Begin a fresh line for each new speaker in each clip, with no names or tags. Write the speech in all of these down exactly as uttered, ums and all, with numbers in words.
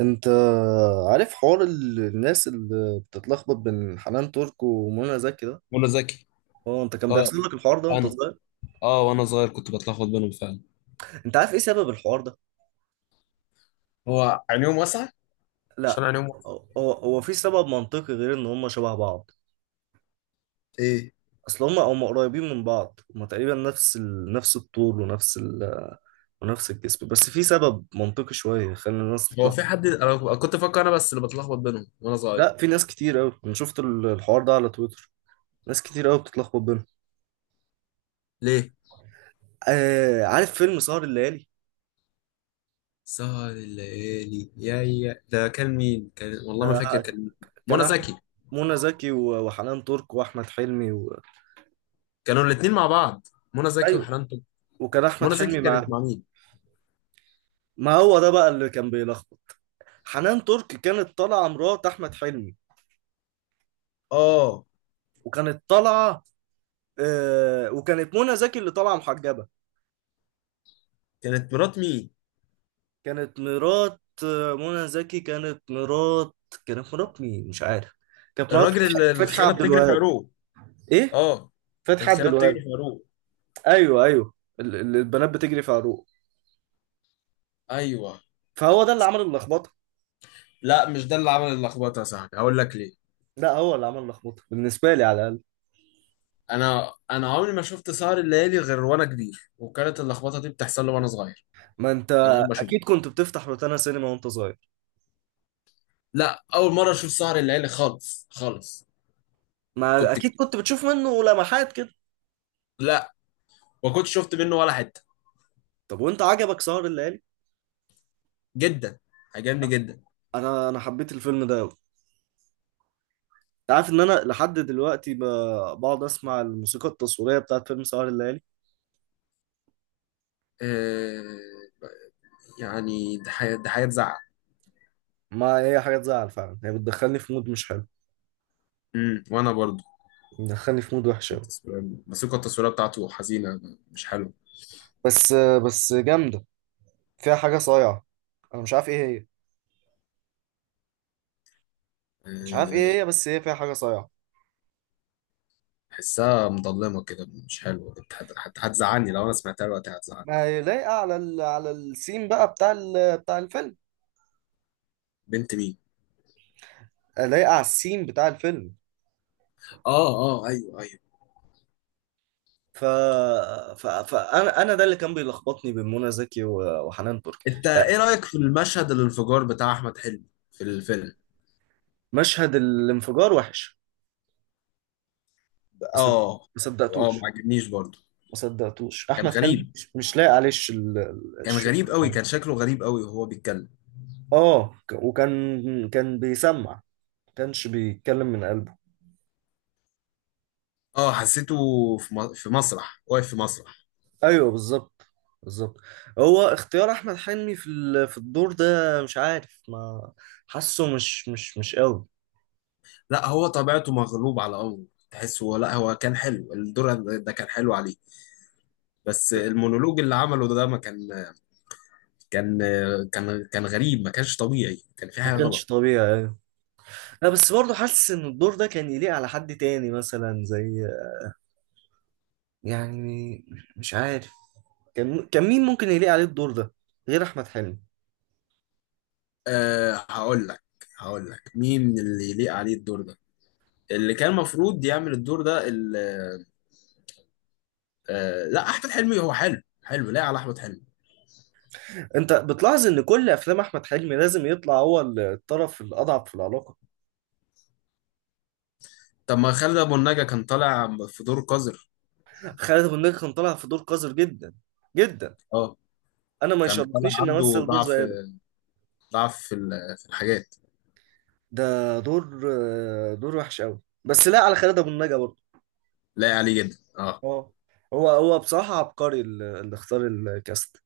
انت عارف حوار ال- الناس اللي بتتلخبط بين حنان ترك ومنى زكي ده؟
منى زكي.
اه، انت كان
اه.
بيحصل لك الحوار ده وانت
انا
صغير؟
اه وانا صغير كنت بتلخبط بينهم فعلا.
انت عارف ايه سبب الحوار ده؟
هو عينيهم واسعة. عشان
لا،
عينيهم واسعة.
هو هو هو في سبب منطقي غير ان هم شبه بعض؟
ايه.
اصل هم هم قريبين من بعض، هم تقريبا نفس ال... نفس الطول ونفس ال... ونفس الجسم، بس في سبب منطقي شويه خلى الناس
هو في
تتلخبط.
حد؟ انا كنت فاكر انا بس اللي بتلخبط بينهم وانا صغير.
لا، في ناس كتير قوي، انا شفت ال- الحوار ده على تويتر، ناس كتير قوي بتتلخبط بينهم.
ليه؟
آه. عارف فيلم سهر الليالي؟
سهر الليالي، يا يا ده كان مين؟ كان والله ما فاكر
آه.
كان مين.
كان
منى
احمد
زكي.
منى زكي و- وحنان ترك واحمد حلمي و...
كانوا الاتنين مع بعض. منى زكي
ايوه،
وحنان ترك.
وكان احمد
منى زكي
حلمي
كانت
معاه.
مع مين؟
ما هو ده بقى اللي كان بيلخبط. حنان ترك كانت طالعه مرات احمد حلمي.
اه.
وكانت طالعه آه... وكانت منى زكي اللي طالعه محجبه.
كانت مرات مين؟
كانت مرات آه، منى زكي، كانت مرات. كانت مرات مين؟ مش عارف. كانت مرات
الراجل
فتحي
اللي
فتحي
الخيانة
عبد
بتجري في
الوهاب.
عروق؟
ايه.
اه.
فتحي عبد
الخيانة بتجري
الوهاب.
في عروق.
ايوه، ايوه. ال- ال- البنات بتجري في عروق.
ايوه.
فهو ده اللي عمل اللخبطه.
لا مش ده اللي عمل اللخبطة يا صاحبي، هقول لك ليه.
لا، هو اللي عمل اللخبطه بالنسبه لي على الاقل.
انا انا عمري ما شفت سهر الليالي غير وانا كبير، وكانت اللخبطه دي بتحصل لي وانا صغير،
ما انت
من غير ما اشوفه.
اكيد كنت بتفتح روتانا سينما وانت صغير.
لا، اول مره اشوف سهر الليالي خالص خالص.
ما
كنت ك-
اكيد كنت بتشوف منه لمحات كده.
لا، ما كنتش شفت منه ولا حته.
طب، وانت عجبك سهر الليالي؟
جدا. عجبني جدا.
انا انا حبيت الفيلم ده قوي. انت عارف ان انا لحد دلوقتي ب... بقعد اسمع الموسيقى التصويريه بتاعت فيلم سهر الليالي.
أه... يعني ده حاجه، ده حاجه تزعل.
ما هي حاجه تزعل فعلا، هي بتدخلني في مود مش حلو،
امم وانا برضو.
بتدخلني في مود وحش قوي.
التصوير موسيقى التصوير بتاعته حزينه، مش حلوه.
بس بس جامده، فيها حاجه صايعه، انا مش عارف ايه هي. مش عارف
أه...
ايه هي، بس هي فيها حاجه صايعه.
حسها مظلمه كده، مش حلوه. هت- هت- هتزعلني لو انا سمعتها دلوقتي، هتزعلني.
ما هي لايقه على ال... على السين بقى بتاع ال... بتاع الفيلم.
بنت مين؟
لايقه على السين بتاع الفيلم.
اه، اه، ايوه، ايوه.
ف... ف... فانا انا ده اللي كان بيلخبطني بين منى زكي و- وحنان ترك.
انت ايه رأيك في المشهد الانفجار بتاع احمد حلمي في الفيلم؟
مشهد الانفجار وحش، بس، ما
اه، اه، ما
صدقتوش
عجبنيش برضو.
ما صدقتوش
كان
احمد حلمي
غريب.
مش مش لاقي عليه الش- ال- ال-
كان
الشغل
غريب قوي.
بتاعه.
كان شكله غريب قوي وهو بيتكلم.
اه، ك- وكان كان بيسمع، ما كانش بيتكلم من قلبه.
اه، حسيته في م- في مسرح. واقف في مسرح.
ايوه، بالظبط، بالظبط. هو اختيار احمد حلمي في ال- في الدور ده، مش عارف، ما حاسه مش مش مش قوي.
لا هو طبيعته مغلوب على امره، تحسه. لا هو كان حلو، الدور ده كان حلو عليه. بس المونولوج اللي عمله ده ما كان، كان كان كان غريب. ما كانش طبيعي، كان في
ما
حاجة
كانش
غلط.
طبيعي. لا، بس برضه حاسس ان الدور ده كان يليق على حد تاني، مثلا زي، يعني، مش عارف. كان كان مين ممكن يليق عليه الدور ده غير احمد حلمي؟
أه، هقول لك هقول لك مين اللي يليق عليه الدور ده، اللي كان المفروض يعمل الدور ده ال- آه، لا، احمد حلمي هو حلو، حلو، لا على احمد حلمي.
انت بتلاحظ ان كل افلام احمد حلمي لازم يطلع هو الطرف الاضعف في العلاقه؟
طب ما خالد ابو النجا كان طالع في دور قذر.
خالد ابو النجا كان طالع في دور قذر جدا، جدا.
اه،
انا ما
كان طالع
يشرفنيش ان
عنده
امثل دور
ضعف،
زي ده.
ضعف في ال- في الحاجات.
ده دور آه، دور وحش قوي، بس لا على خالد ابو النجا برضه.
لا عليه جدا، اه.
اه، هو هو بصراحه عبقري اللي اللي اختار الكاست.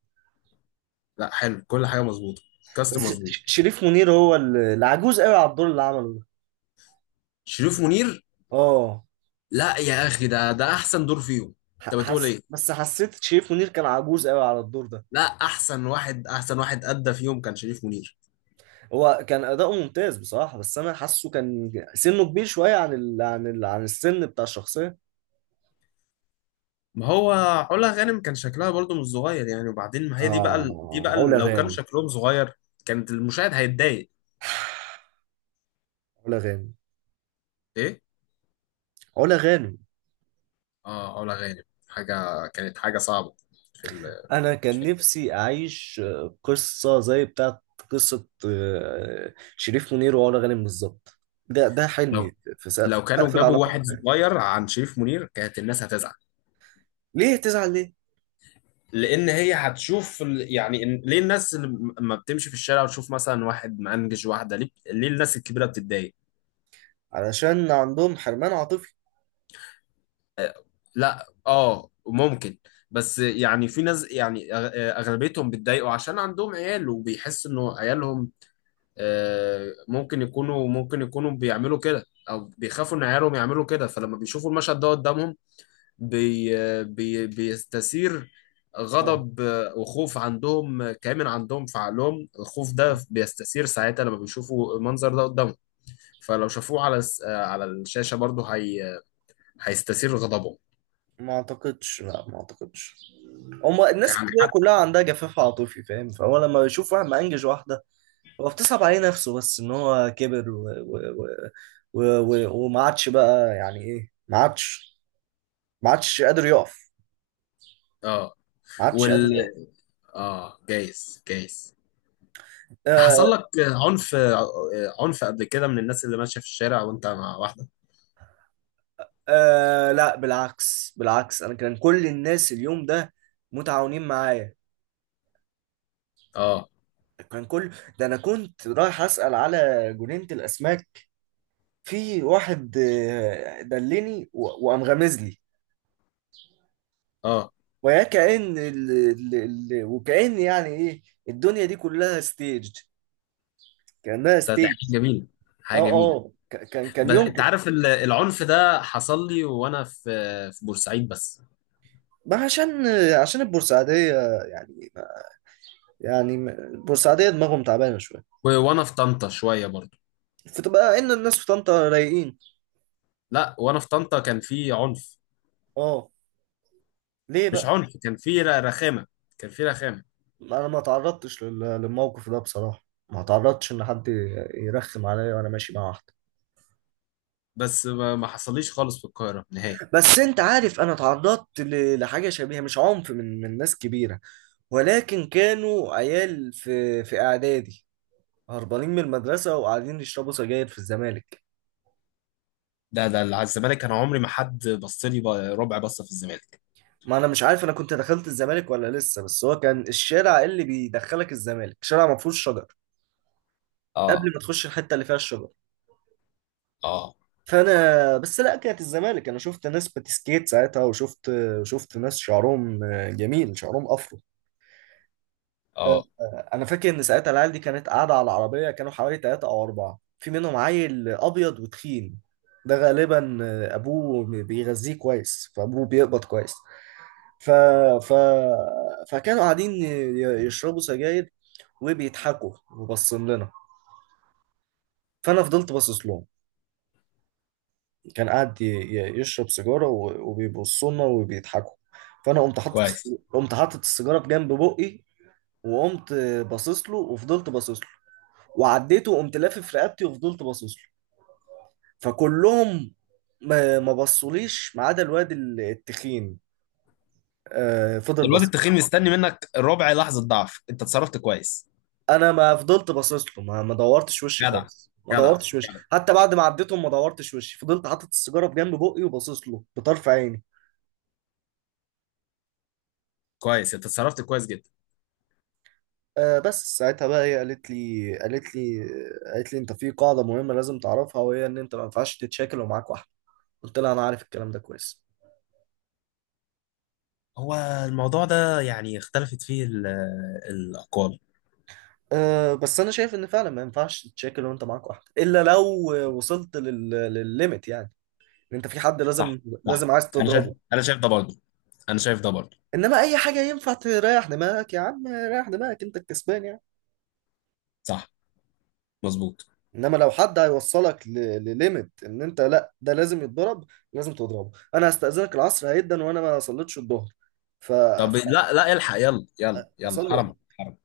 لا، حلو، كل حاجه مظبوطه. كاست
بس ش-
مظبوط.
شريف منير هو ال- العجوز قوي على الدور اللي عمله ده.
شريف منير.
اه،
لا يا اخي، ده ده احسن دور فيهم. انت
ح-
بتقول
حس
ايه؟
بس حسيت شريف منير كان عجوز قوي على الدور ده.
لا، احسن واحد احسن واحد ادى فيهم كان شريف منير.
هو كان اداؤه ممتاز بصراحة، بس انا حاسه كان سنه كبير شوية عن ال... عن ال... عن السن بتاع الشخصية.
ما هو علا غانم كان شكلها برضو مش صغير يعني. وبعدين ما هي دي بقى ال- دي
اه،
بقى ال-
علا
لو كان
غانم.
شكلهم صغير كانت المشاهد هيتضايق.
علا غانم.
ايه.
علا غانم.
اه، علا غانم. حاجه كانت حاجه صعبه في ال...
انا كان نفسي اعيش آه، قصة زي بتاعت قصة آه، شريف منير وعلا غانم بالظبط. ده ده حلمي
لو
في سقف
لو كانوا
سقف
جابوا
العلاقات
واحد
ده.
صغير عن شريف منير، كانت الناس هتزعل.
ليه تزعل؟ ليه؟
لان هي هتشوف ال- يعني إن- ليه الناس لما بتمشي في الشارع وتشوف مثلا واحد مأنجج واحده؟ ليه ليه الناس الكبيره بتتضايق؟
علشان عندهم حرمان عاطفي.
لا، اه، ممكن. بس يعني في ناس، يعني، أغ- اغلبيتهم بيتضايقوا عشان عندهم عيال، وبيحس انه عيالهم. آه، ممكن يكونوا، ممكن يكونوا بيعملوا كده، او بيخافوا ان عيالهم يعملوا كده. فلما بيشوفوا المشهد ده قدامهم، بي بي بيستثير
اه.
غضب، آه، وخوف عندهم، آه، كامن عندهم في عقلهم. الخوف ده
آه.
بيستثير ساعتها لما بيشوفوا المنظر ده قدامهم. فلو شافوه على الس- آه، على الشاشة برضه، هي هيستثير غضبهم.
ما اعتقدش، لا، ما اعتقدش. هما الناس
يعني
كتيرة
حتى.
كلها عندها جفاف عاطفي، فاهم؟ فهو لما بيشوف واحد مأنجج واحدة، هو بتصعب عليه نفسه، بس ان هو كبر و... و... و... و... و... وما عادش بقى، يعني ايه، ما عادش، ما عادش قادر يقف.
اه.
ما عادش قادر
وال
يقف.
اه جايز، جايز.
آه،
حصل لك عنف، آه، عنف قبل كده من الناس اللي ماشيه في الشارع وانت مع واحده؟
آه، لا، بالعكس، بالعكس، انا كان كل الناس اليوم ده متعاونين معايا.
اه،
كان كل ده انا كنت رايح اسأل على جنينة الاسماك. في واحد آه، دلني و- وقام غامز لي،
اه.
ويا كأن ال... ال... ال... وكأن يعني ايه، الدنيا دي كلها ستيج، كأنها
ده ده
ستيج.
حاجه جميله، حاجه
اه،
جميله.
اه، ك- كان كان
بس انت
يمكن.
عارف، ال- العنف ده حصل لي وانا في في بورسعيد بس.
ما عشان آه، عشان البورسعيدية، يعني ما- يعني ما- البورسعيدية دماغهم تعبانة شوية.
و- وانا في طنطا شويه برضو.
فتبقى ان الناس في طنطا رايقين.
لا وانا في طنطا كان في عنف.
اه. ليه
مش
بقى؟
عنف، كان في ر- رخامه، كان في رخامه.
انا ما تعرضتش لل... للموقف ده بصراحة، ما تعرضتش ان حد يرخم عليا وانا ماشي مع واحدة.
بس ما ما حصليش خالص في القاهره نهائي.
بس انت عارف انا اتعرضت ل- لحاجه شبيهه، مش عنف من من ناس كبيره، ولكن كانوا عيال في في اعدادي هربانين من المدرسه وقاعدين يشربوا سجاير في الزمالك.
ده ده اللي على الزمالك، انا عمري ما حد بص لي ب- ربع بصه في الزمالك.
ما انا مش عارف انا كنت دخلت الزمالك ولا لسه، بس هو كان الشارع اللي بيدخلك الزمالك شارع ما فيهوش شجر
اه،
قبل ما تخش الحته اللي فيها الشجر.
اه،
فانا بس لا، كانت الزمالك، انا شفت ناس بتسكيت ساعتها، وشفت شفت ناس شعرهم جميل، شعرهم افرو. آه،
اه،
آه، انا فاكر ان ساعتها العيال دي كانت قاعده على العربيه، كانوا حوالي ثلاثه او اربعه، في منهم عيل ابيض وتخين، ده غالبا آه، ابوه بيغذيه كويس، فابوه بيقبض كويس. ف... ف... فكانوا قاعدين ي- يشربوا سجاير، وبيضحكوا وبصين لنا، فانا فضلت باصص لهم. كان قاعد ي- ي- يشرب سيجاره و- وبيبصوا لنا وبيضحكوا. فانا قمت حاطط
كويس.
قمت حاطط السيجاره بجنب بقي، وقمت باصص له وفضلت باصص له، وعديته وقمت لافف رقبتي وفضلت باصص له. فكلهم ما ما بصوليش، ما عدا الواد ال- التخين، آه، فضل
الواد
باصص.
التخين مستني منك ربع لحظة ضعف، انت اتصرفت كويس.
انا ما فضلت باصص له، ما ما دورتش وشي
جدع.
خالص، ما
جدع.
دورتش وشي
جدع.
حتى بعد ما عديتهم، ما دورتش وشي، فضلت حاطط السيجاره بجنب بقي وباصص له بطرف عيني.
كويس، انت اتصرفت كويس جدا.
آه، بس ساعتها بقى هي قالت لي قالت لي قالت لي انت في قاعده مهمه لازم تعرفها، وهي ان انت ما ينفعش تتشاكل ومعاك واحده. قلت لها انا عارف الكلام ده كويس.
هو الموضوع ده يعني اختلفت فيه ال- الأقوال.
أه، بس انا شايف ان فعلا ما ينفعش تشاكل وانت معاك واحده، الا لو وصلت لل... للليميت يعني، ان انت في حد لازم
صح، صح.
لازم عايز
انا شايف
تضربه.
انا شايف ده برضه. انا شايف ده برضه.
انما اي حاجه ينفع تريح دماغك، يا عم، ريح دماغك، انت الكسبان يعني.
صح، مظبوط.
انما لو حد هيوصلك ل... لليميت، ان انت، لا، ده لازم يتضرب، لازم تضربه. انا هستأذنك، العصر هيدا وانا ما صليتش الظهر، ف...
طب
ف...
لا، لا، الحق، يلا يلا يلا.
اصلي.
حرام. حرام.